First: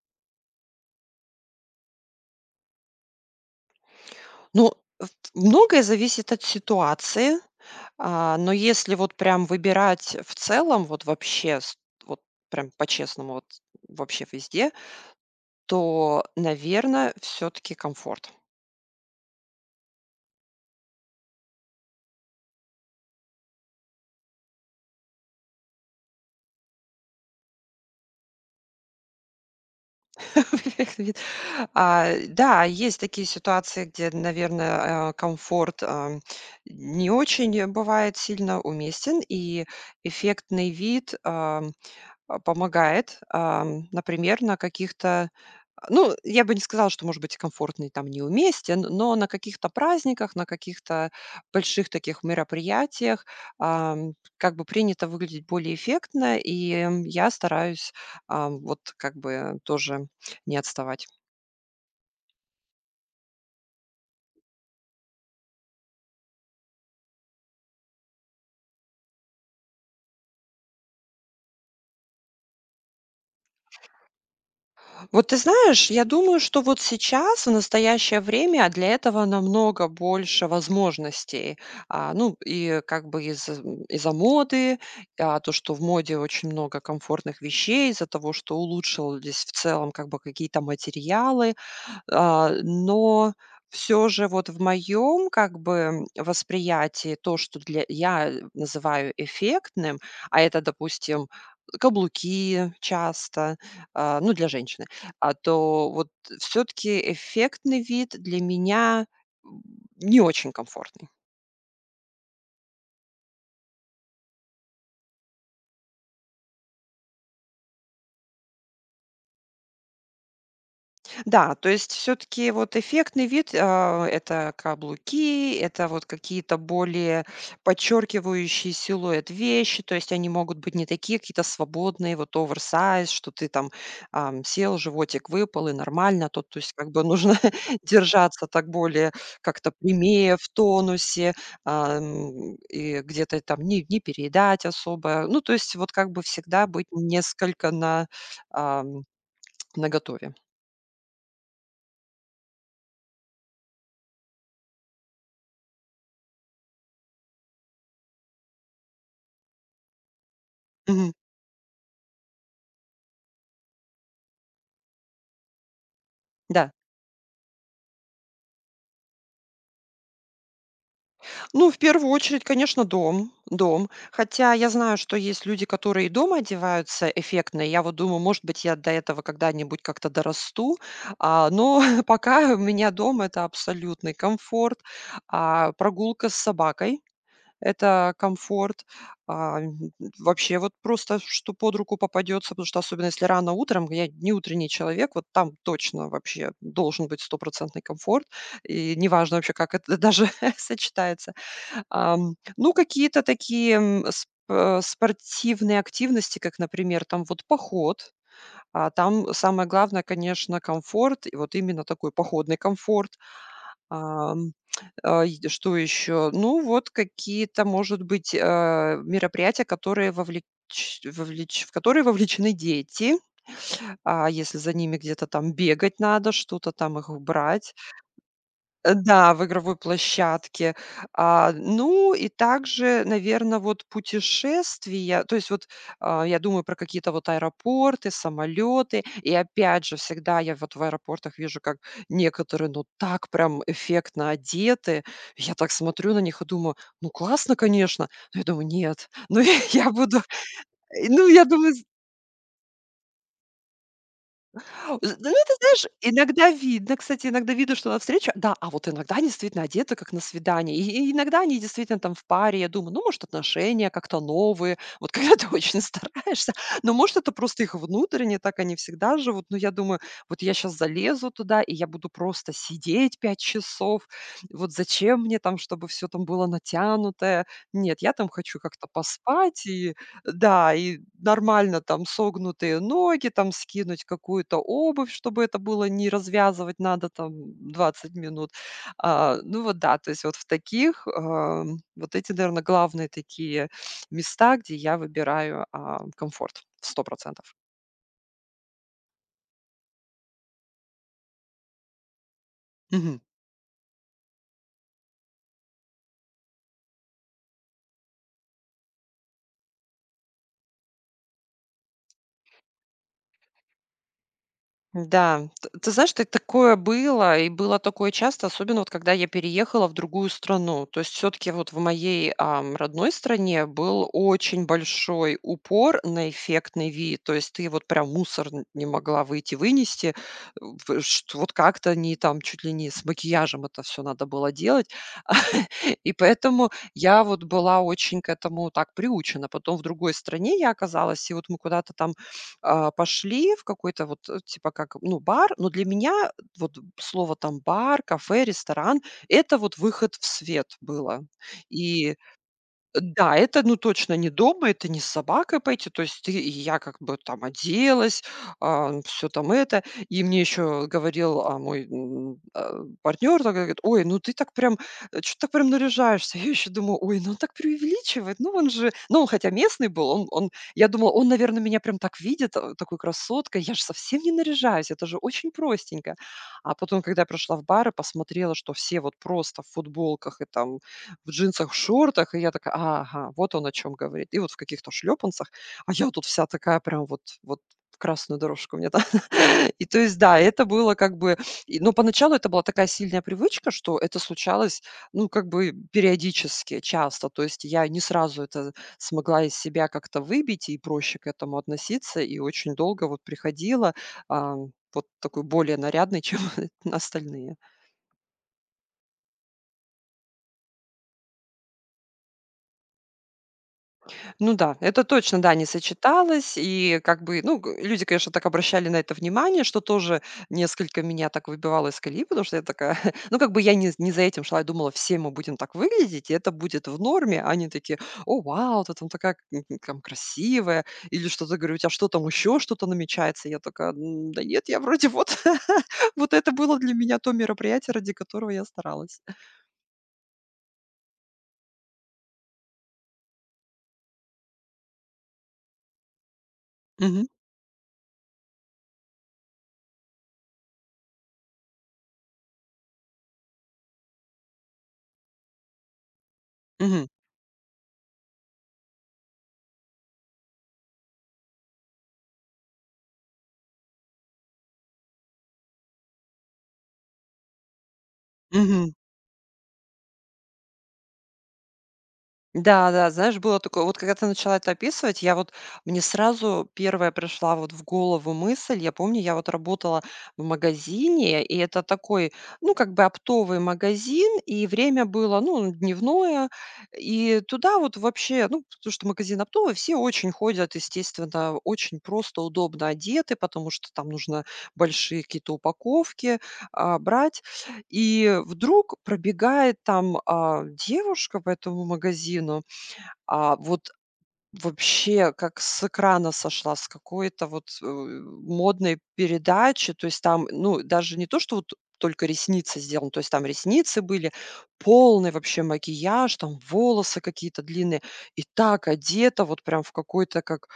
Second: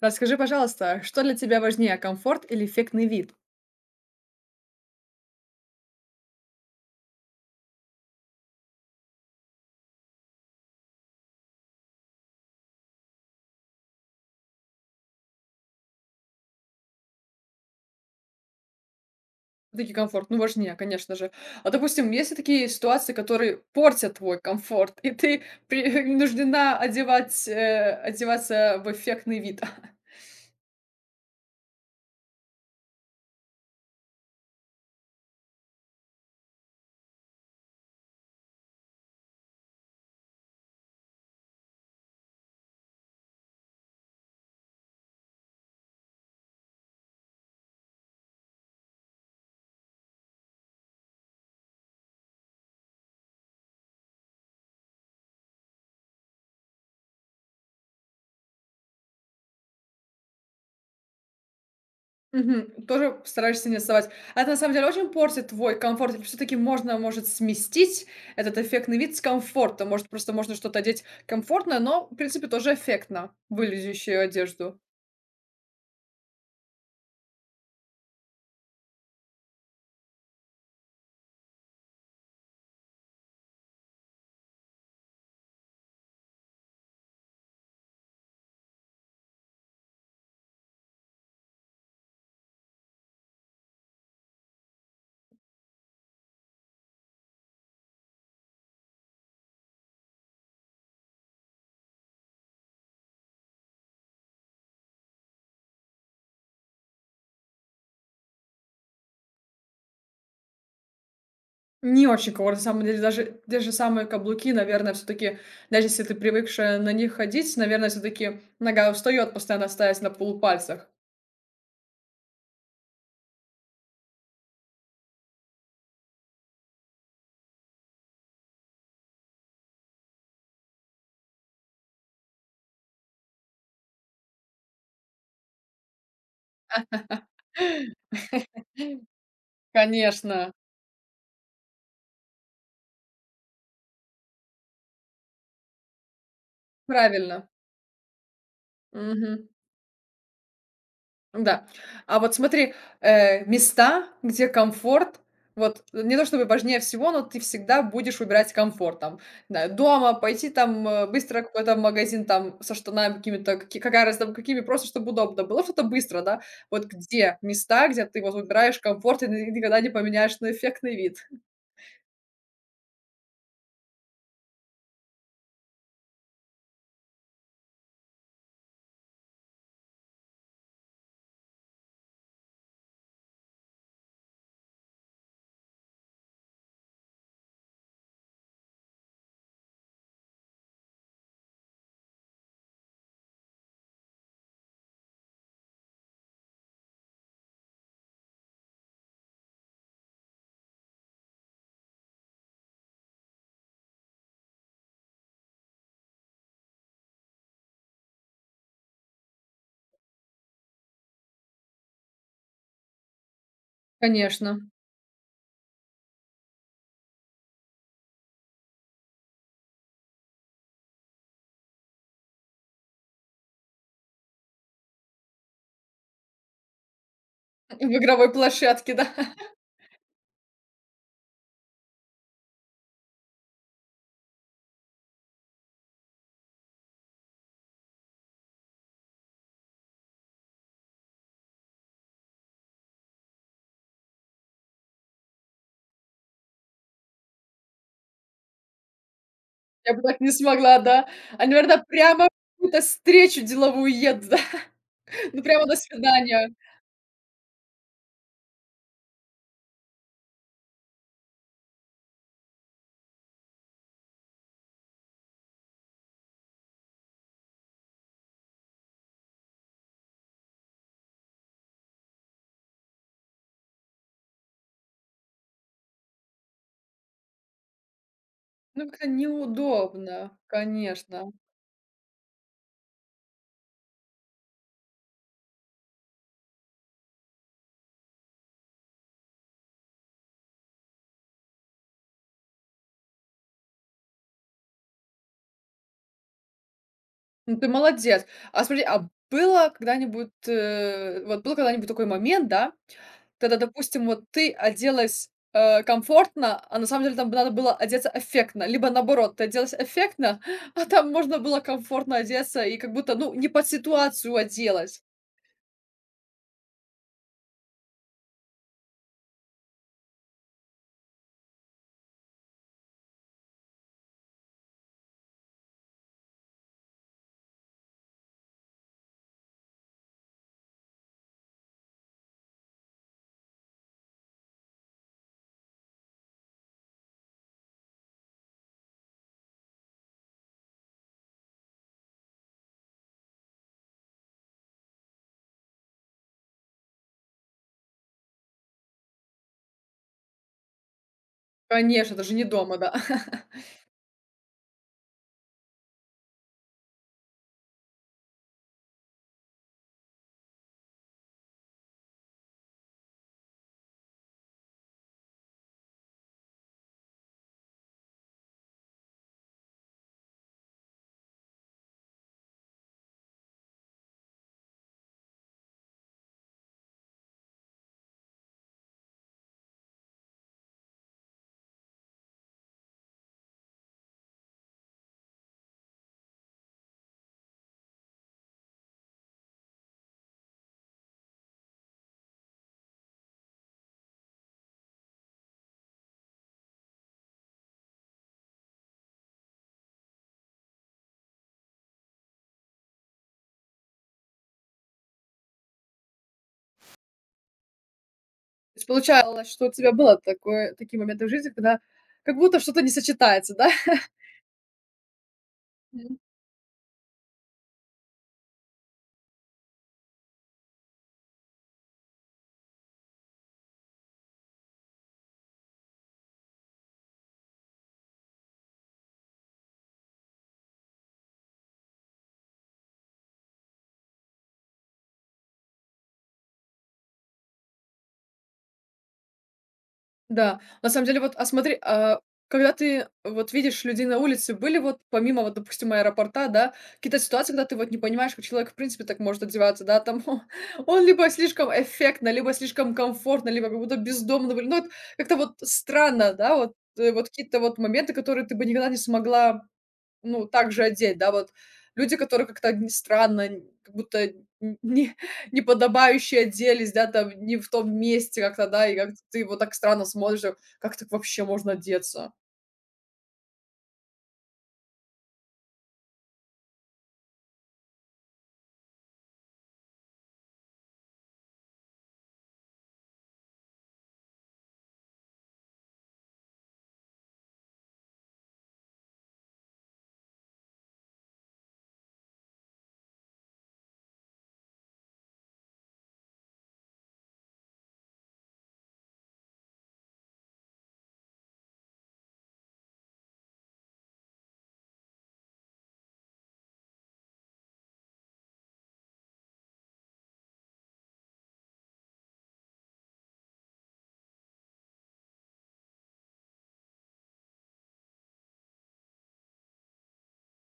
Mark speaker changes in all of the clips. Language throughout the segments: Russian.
Speaker 1: Расскажи, пожалуйста, что для тебя важнее, комфорт или эффектный вид?
Speaker 2: Ну, в многое зависит от ситуации, но если вот прям выбирать в целом, вот вообще, вот прям по-честному, вот вообще везде, то, наверное, все-таки комфорт.
Speaker 1: Все таки комфорт, ну, важнее, конечно же. А, допустим, есть ли такие ситуации, которые портят твой комфорт, и ты принуждена одевать, одеваться в эффектный вид?
Speaker 2: Вид. Да, есть такие ситуации, где, наверное, комфорт не очень бывает сильно уместен, и эффектный вид помогает, например, на каких-то Ну, я бы не сказала, что, может быть, комфортный там неуместен, но на каких-то праздниках, на каких-то больших таких мероприятиях, как бы принято выглядеть более эффектно, и я стараюсь, вот как бы тоже не отставать.
Speaker 1: Мгм. Тоже стараешься не отставать. А это на самом деле очень портит твой комфорт, все таки можно, может, сместить этот эффектный вид с комфорта? Может, просто можно что-то одеть комфортное, но, в принципе, тоже эффектно выглядящую одежду?
Speaker 2: Вот ты знаешь, я думаю, что вот сейчас, в настоящее время, для этого намного больше возможностей. Ну, и как бы из-за моды, то, что в моде очень много комфортных вещей, из-за того, что улучшились в целом как бы какие-то материалы, но все же вот в моем как бы восприятии то, что для я называю эффектным, это, допустим, каблуки часто, ну, для женщины, то вот все таки эффектный вид для меня, м, не очень комфортный.
Speaker 1: Не очень комфортно, на самом деле. Даже те же самые каблуки, наверное, все таки даже если ты привыкшая на них ходить, наверное, все таки нога устает постоянно стоять на полупальцах.
Speaker 2: Да, то есть все таки вот эффектный вид, это каблуки, это вот какие-то более подчеркивающие силуэт вещи, то есть они могут быть не такие какие-то свободные, вот оверсайз, что ты там, сел, животик выпал и нормально. Тут, то есть как бы нужно держаться так более как-то прямее, в
Speaker 1: Конечно,
Speaker 2: тонусе, и где-то там не переедать особо. Ну, то есть вот как бы всегда быть
Speaker 1: правильно.
Speaker 2: несколько ам,
Speaker 1: Мгм.
Speaker 2: наготове.
Speaker 1: Да. А вот смотри, места, где комфорт, вот не то чтобы важнее всего, но ты всегда будешь выбирать комфорт. Там, не знаю, дома пойти там
Speaker 2: Мгм.
Speaker 1: быстро какой-то магазин там со штанами какими-то, какая раз там какими, просто чтобы удобно было, что-то быстро, да?
Speaker 2: Да.
Speaker 1: Вот где места, где ты вот выбираешь комфорт и никогда не поменяешь на эффектный вид?
Speaker 2: Ну, в первую очередь, конечно, дом, дом. Хотя я знаю, что есть люди, которые и дома одеваются эффектно. И я вот думаю, может быть, я до этого когда-нибудь как-то дорасту. Но пока у меня дом это абсолютный комфорт. Прогулка с собакой это комфорт. А, м, Вообще вот просто, что под руку попадется, потому что особенно если рано утром, я не утренний человек, вот там точно вообще должен быть стопроцентный комфорт. И неважно вообще, как это даже сочетается. Ну, какие-то такие, спортивные активности, как, например, там вот поход. А там самое главное, конечно, комфорт, и вот именно такой походный комфорт. Ам,
Speaker 1: Конечно.
Speaker 2: и что еще? Ну, вот какие-то, может быть, мероприятия, которые вовлеч вовлеч в которые вовлечены дети. А если за ними где-то там бегать надо, что-то там их брать.
Speaker 1: В игровой площадке, да.
Speaker 2: Да, в игровой площадке. Ну и также, наверное, вот путешествия, то есть вот, я думаю про какие-то вот аэропорты, самолеты. И опять же, всегда я вот в аэропортах вижу, как некоторые, ну, так прям эффектно одеты. Я так смотрю на них и думаю: «Ну, классно, конечно». Но я думаю: «Нет, ну я
Speaker 1: Я бы так
Speaker 2: буду».
Speaker 1: не смогла, да.
Speaker 2: Ну, я
Speaker 1: А,
Speaker 2: думаю
Speaker 1: наверное, прямо в какую-то встречу деловую еду, да.
Speaker 2: З Ну,
Speaker 1: Ну,
Speaker 2: ты
Speaker 1: прямо до
Speaker 2: знаешь, иногда
Speaker 1: свидания.
Speaker 2: видно, кстати, иногда видно, что на встречу да, а вот иногда они действительно одеты, как на свидание. И иногда они действительно там в паре. Я думаю, ну, может, отношения как-то новые. Вот когда ты очень стараешься, но, может, это просто их внутренне, так они всегда живут. Но я думаю, вот я сейчас залезу туда, и я буду просто сидеть 5 часов. Вот зачем мне там, чтобы все там было натянутое? Нет, я там хочу как-то
Speaker 1: Ну, как-то
Speaker 2: поспать и
Speaker 1: неудобно,
Speaker 2: да, и
Speaker 1: конечно.
Speaker 2: нормально там согнутые ноги, там скинуть какую-то обувь, чтобы это было не развязывать надо там 20 минут. Ну вот да, то есть вот в таких, вот эти, наверное, главные такие места, где я выбираю, комфорт в 100%.
Speaker 1: Ну, ты молодец. А смотри, а было когда-нибудь, вот был когда-нибудь такой момент, да, когда, допустим, вот ты оделась, комфортно, а на самом деле там надо было одеться эффектно, либо наоборот, ты оделась эффектно, а там можно было комфортно одеться и как будто, ну, не под ситуацию оделась.
Speaker 2: Да, т ты знаешь, ты такое было, и было такое часто, особенно вот когда я переехала в другую страну. То есть все таки вот в моей, родной стране был очень большой упор на эффектный вид. То есть ты вот прям мусор н не могла выйти вынести, в шт вот как-то не там чуть ли не с макияжем это все надо было делать. И поэтому я вот была очень к этому так приучена. Потом в другой стране я оказалась, и вот мы куда-то там пошли в какой-то вот, типа как, ну, бар. Но для меня вот слово там бар, кафе, ресторан- это вот выход в свет было. И
Speaker 1: Конечно, даже не дома, да.
Speaker 2: да, это, ну, точно не дома, это не с собакой пойти. То есть ты и я как бы там оделась, все там это. И мне еще говорил, мой, партнер, такой говорит: «Ой, ну ты так прям, что то так прям наряжаешься». Я еще думаю: «Ой, ну он так преувеличивает». Ну, он хотя местный был, он я думала, он, наверное, меня прям так видит, такой красоткой. Я же совсем не наряжаюсь, это же очень простенько. А потом, когда я пришла в бар и посмотрела, что все вот просто в футболках и там в джинсах, в шортах. И я такая: «Ага, вот он о чем говорит». И вот в каких-то шлепанцах, а я тут вся такая прям вот в красную дорожку мне там. И то есть, да, это было как бы но поначалу это была такая сильная привычка, что это случалось, ну, как бы периодически, часто. То есть я не сразу это смогла из себя как-то выбить и проще к этому относиться, и очень долго вот приходила, а, вот такой более нарядной, чем остальные.
Speaker 1: То есть получалось, что у тебя было такое такие моменты в жизни, когда как будто что-то не сочетается, да?
Speaker 2: Ну да, это точно, да, не
Speaker 1: Мгм.
Speaker 2: сочеталось. И как бы, ну, люди, конечно, так обращали на это внимание, что тоже несколько меня так выбивало из колеи, потому что я такая, ну, как бы я не за этим шла, я думала, все мы будем так выглядеть, и это будет в норме. Они такие, о, вау, ты там такая там красивая, или что-то, говорю, у тебя что там еще что-то намечается? Я такая: Да нет, я вроде вот, вот это было для меня то мероприятие, ради которого я старалась».
Speaker 1: Да, на самом деле, вот, а смотри, а когда ты вот видишь людей на улице, были вот помимо вот, допустим, аэропорта, да, какие-то
Speaker 2: Мгм,
Speaker 1: ситуации, когда ты вот не понимаешь, как человек в принципе так может одеваться, да, там он либо слишком эффектно, либо слишком комфортно, либо как будто бездомно, ну, вот как-то вот странно, да, вот,
Speaker 2: мгм,
Speaker 1: вот какие-то вот моменты, которые ты бы никогда не смогла. Ну, также одеть, да, вот. Люди, которые как-то н странно, н как будто н не неподобающе оделись, да, там не в том месте как-то, да,
Speaker 2: мгм.
Speaker 1: и как ты его так странно смотришь, как так вообще можно одеться?
Speaker 2: Да, да, знаешь, было такое, вот когда ты начала это описывать, я вот, мне сразу первая пришла вот в голову мысль, я помню, я вот работала в магазине, и это такой, ну, как бы оптовый магазин, и время было, ну, дневное, и туда вот вообще, ну, потому что магазин оптовый, все очень ходят, естественно, очень просто, удобно одеты, потому что там нужно большие какие-то упаковки брать, и вдруг пробегает там девушка по этому магазину, а вот вообще, как с экрана сошла, с какой-то вот, модной передачи. То есть там, ну, даже не то, что вот только ресницы сделаны, то есть там ресницы были, полный вообще макияж, там волосы какие-то длинные, и так одета вот прям в какой-то как,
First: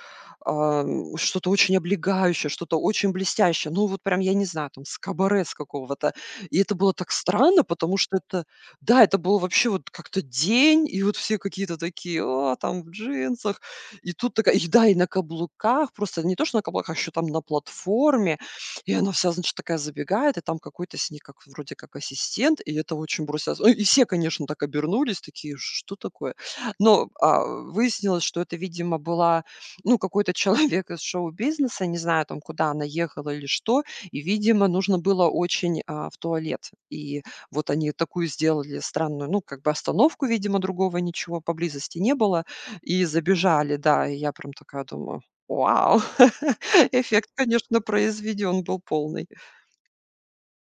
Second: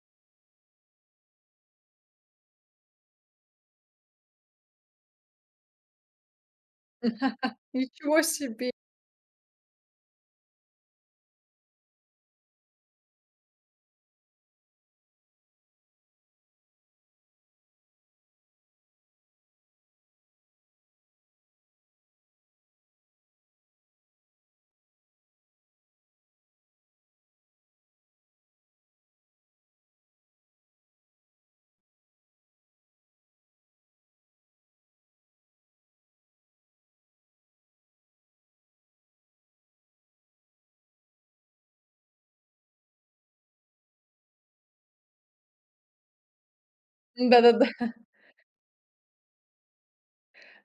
Speaker 2: что-то очень облегающее, что-то очень блестящее. Ну, вот прям, я не знаю, там с кабаре с какого-то. И это было так странно, потому что
Speaker 1: Ничего себе!
Speaker 2: да, это был вообще вот как-то день, и вот все какие-то такие: «О, там в джинсах». И тут такая да, и на каблуках, просто не то, что на каблуках, еще там на платформе. И она вся, значит, такая забегает, и там какой-то с ней как вроде как ассистент, и это очень бросилось. Ну, и все, конечно, так обернулись, такие: «Что такое?» Но, выяснилось, что это, видимо, была, ну, какой-то человек из шоу-бизнеса, не знаю там, куда она ехала или что, и, видимо, нужно было очень, в туалет. И вот они такую сделали странную, ну, как бы остановку, видимо, другого ничего поблизости не было. И забежали, да. И я прям такая думаю: «Вау!» Эффект,
Speaker 1: Да-да-да.
Speaker 2: конечно, произведен был полный.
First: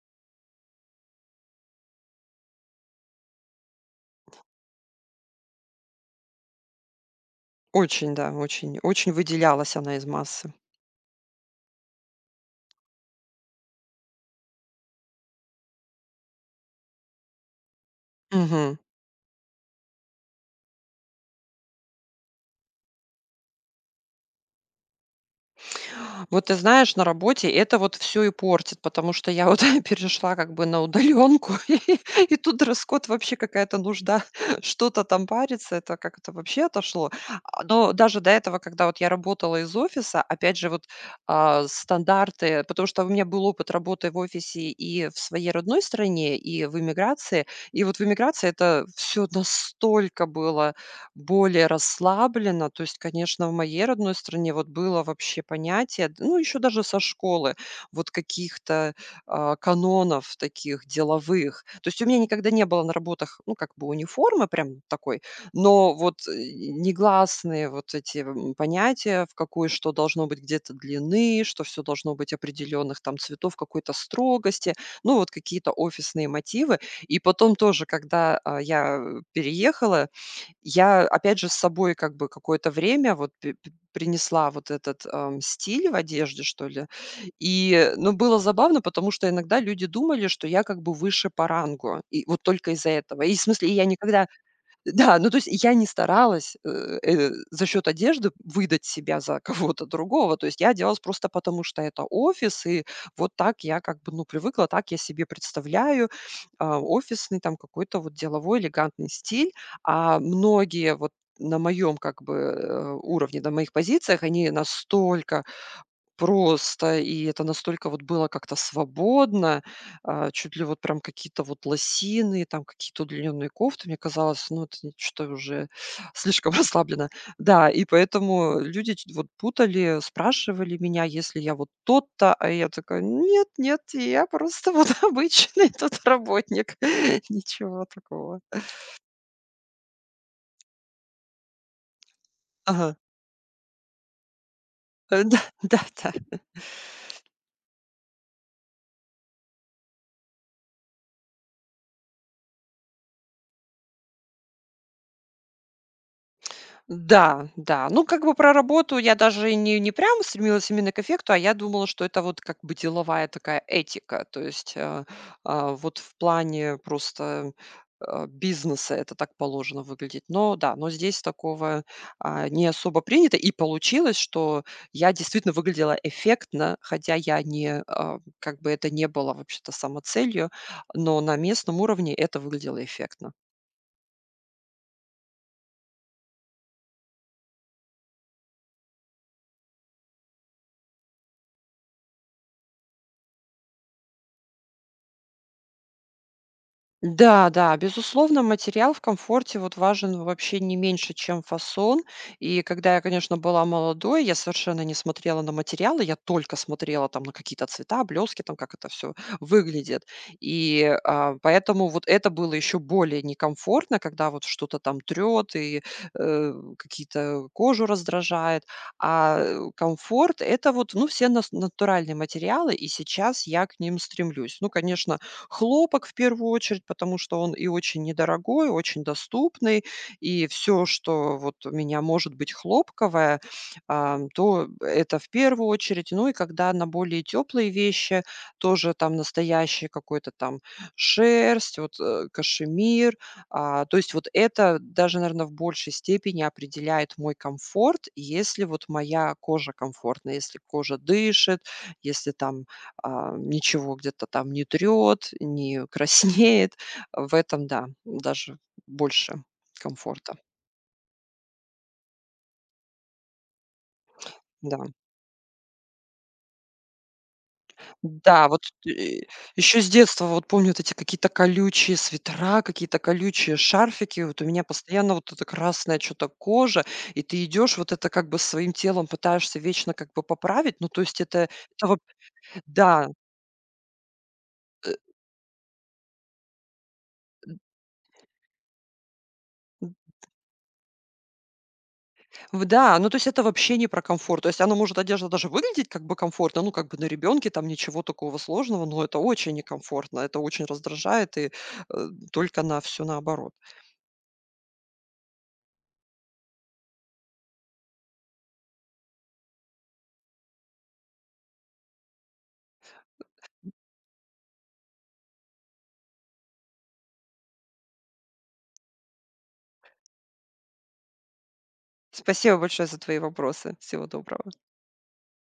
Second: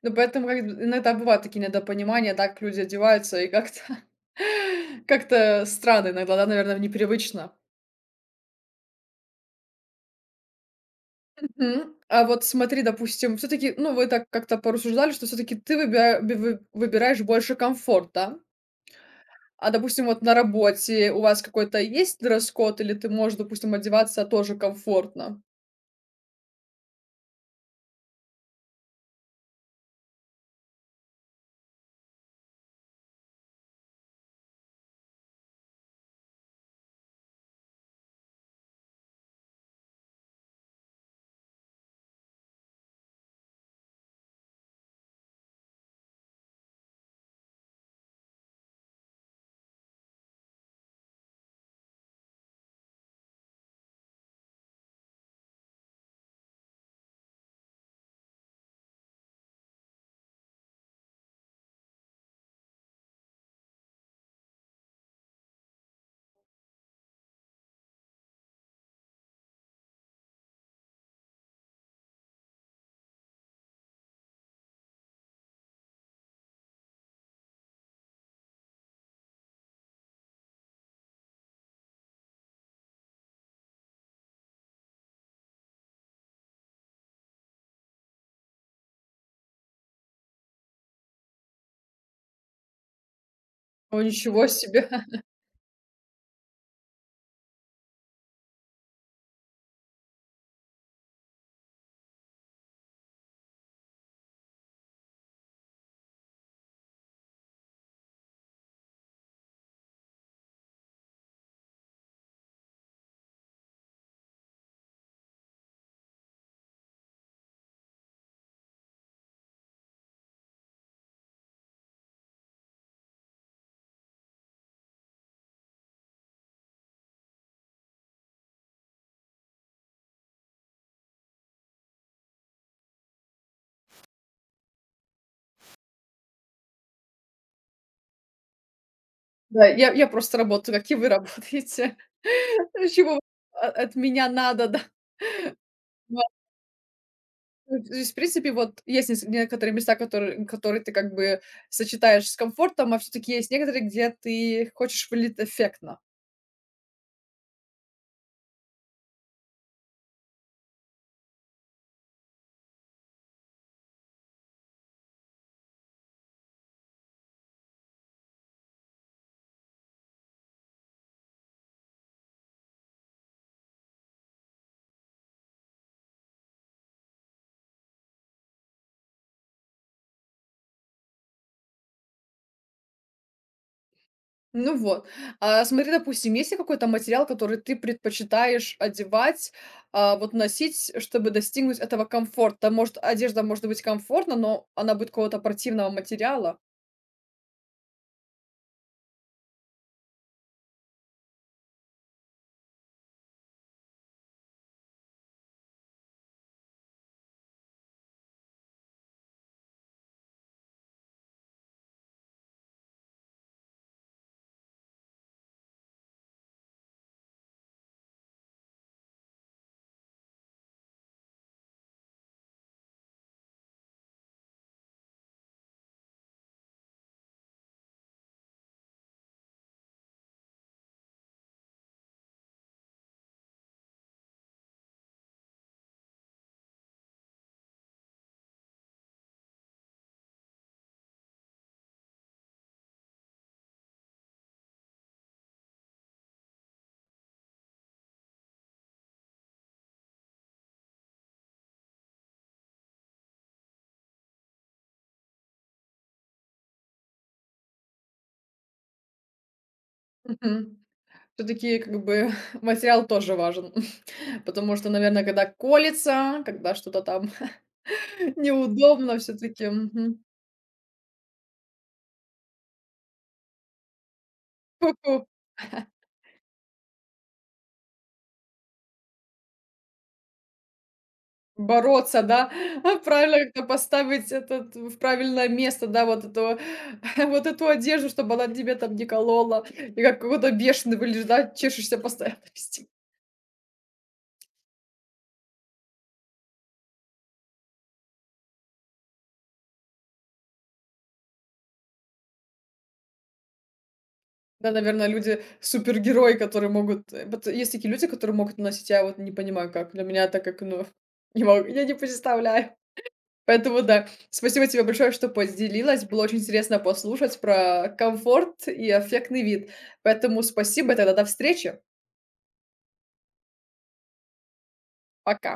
Speaker 1: Ну, поэтому как бы иногда бывают такие недопонимания, так люди одеваются и как-то как-то странно иногда, да, наверное, непривычно.
Speaker 2: Очень, да, очень выделялась она из массы.
Speaker 1: Мгм. А вот смотри, допустим, все таки ну, вы так как-то порассуждали, что все таки ты выбира вы выбираешь больше комфорт, да?
Speaker 2: Мгм.
Speaker 1: А, допустим, вот на работе у вас какой-то есть дресс-код, или ты можешь, допустим, одеваться тоже комфортно?
Speaker 2: Вот ты знаешь, на работе это вот все и портит, потому что я вот перешла как бы на удаленку, и тут дресс-код вообще какая-то нужда что-то там париться, это как-то вообще отошло. Но даже до этого, когда вот я работала из офиса, опять же, вот, стандарты, потому что у меня был опыт работы в офисе и в своей родной стране, и в эмиграции. И вот в эмиграции это все настолько было более расслабленно. То есть, конечно, в моей родной стране вот было вообще понятие, ну, еще даже со школы, вот каких-то канонов таких деловых. То есть у меня никогда не было на работах, ну, как бы униформы прям такой, но вот негласные вот эти понятия, в какой что должно быть где-то длины, что все должно быть определенных там цветов, какой-то строгости, ну, вот какие-то офисные мотивы. И потом тоже, когда я переехала, я, опять же, с собой как бы какое-то время вот п п принесла вот этот, стиль в одежде, что ли. И, ну, было забавно, потому что иногда люди думали, что я как бы выше по рангу. И вот только из-за этого. И в смысле, я
Speaker 1: О,
Speaker 2: никогда
Speaker 1: ничего себе!
Speaker 2: да, ну, то есть я не старалась, за счет одежды выдать себя за кого-то другого. То есть я одевалась просто потому, что это офис, и вот так я как бы, ну, привыкла, так я себе представляю, офисный там какой-то вот деловой элегантный стиль. А многие вот на моем как бы уровне, на моих позициях, они настолько просто, и это настолько вот было как-то свободно, чуть ли вот прям какие-то вот лосины, там какие-то удлиненные кофты. Мне казалось, ну, это что уже слишком расслаблено. Да, и поэтому люди вот путали, спрашивали меня, если я вот тот-то, а я такая, нет, нет, я просто вот обычный тут работник. Ничего такого.
Speaker 1: Да, я просто работаю, как и вы работаете.
Speaker 2: Ага.
Speaker 1: Чего о от меня надо, да?
Speaker 2: Да, да,
Speaker 1: Да,
Speaker 2: да.
Speaker 1: то есть, в принципе, вот есть нес некоторые места, которые ты как бы сочетаешь с комфортом, а все таки есть некоторые, где ты хочешь выглядеть эффектно.
Speaker 2: Да, да. Ну, как бы про работу я даже и не прям стремилась именно к эффекту, а я думала, что это вот как бы деловая такая этика. То есть вот в плане просто бизнеса это так положено выглядеть. Но да, но здесь такого не особо принято. И получилось, что я действительно выглядела эффектно, хотя я не, как бы это не было вообще-то самоцелью, но на местном уровне это выглядело эффектно.
Speaker 1: Ну вот. А смотри, допустим, есть ли какой-то материал, который ты предпочитаешь одевать, а, вот носить, чтобы достигнуть этого комфорта? Может, одежда может быть комфортна, но она будет какого-то противного материала?
Speaker 2: Да, да, безусловно, материал в комфорте вот важен вообще не меньше, чем фасон. И когда я, конечно, была молодой, я совершенно не смотрела на материалы, я только смотрела там на какие-то цвета, блески, там как это все выглядит. И поэтому вот это было еще более некомфортно, когда вот что-то там трет и э, какие-то кожу раздражает. Комфорт это вот, ну, все натуральные материалы, и сейчас я к ним стремлюсь. Ну, конечно, хлопок в первую очередь, потому что он и очень недорогой, очень доступный, и все, что вот у меня может быть хлопковое, то это в первую очередь. Ну и когда на более теплые вещи, тоже там настоящие какой-то там шерсть, вот, кашемир. То есть вот это даже, наверное, в большей степени определяет мой комфорт. Если вот моя кожа комфортна, если кожа дышит, если там ничего где-то там не трет, не краснеет. В этом, да, даже больше комфорта.
Speaker 1: Мгм. Всё-таки, как бы, материал тоже важен, потому
Speaker 2: Да.
Speaker 1: что, наверное, когда колется, когда что-то там
Speaker 2: Да, вот,
Speaker 1: неудобно, все таки.
Speaker 2: еще с детства вот помню вот эти какие-то колючие свитера, какие-то колючие шарфики. Вот у меня постоянно вот эта красная что то кожа, и ты идешь, вот это как бы своим телом пытаешься вечно как бы поправить. Ну, то есть это вот
Speaker 1: Бороться, да?
Speaker 2: да,
Speaker 1: Правильно как-то поставить этот
Speaker 2: э,
Speaker 1: в правильное место, да, вот эту вот эту одежду, чтобы она тебе там не колола. И как какой-то бешеный выглядишь, да, чешешься постоянно
Speaker 2: В
Speaker 1: везде.
Speaker 2: да, ну, то есть это вообще не про комфорт. То есть она может, одежда, даже выглядеть как бы комфортно, ну, как бы на ребенке там ничего такого сложного, но это очень некомфортно, это очень раздражает и, только на всё наоборот.
Speaker 1: Да, наверное, люди супергерои, которые могут, вот есть такие люди, которые могут носить, я вот не понимаю как. Для меня так как, ну, не могу, я не представляю. Поэтому да, спасибо тебе большое, что поделилась. Было очень интересно послушать про комфорт и эффектный вид. Поэтому спасибо, и тогда до встречи.
Speaker 2: Спасибо большое за твои вопросы. Всего доброго.
Speaker 1: Пока.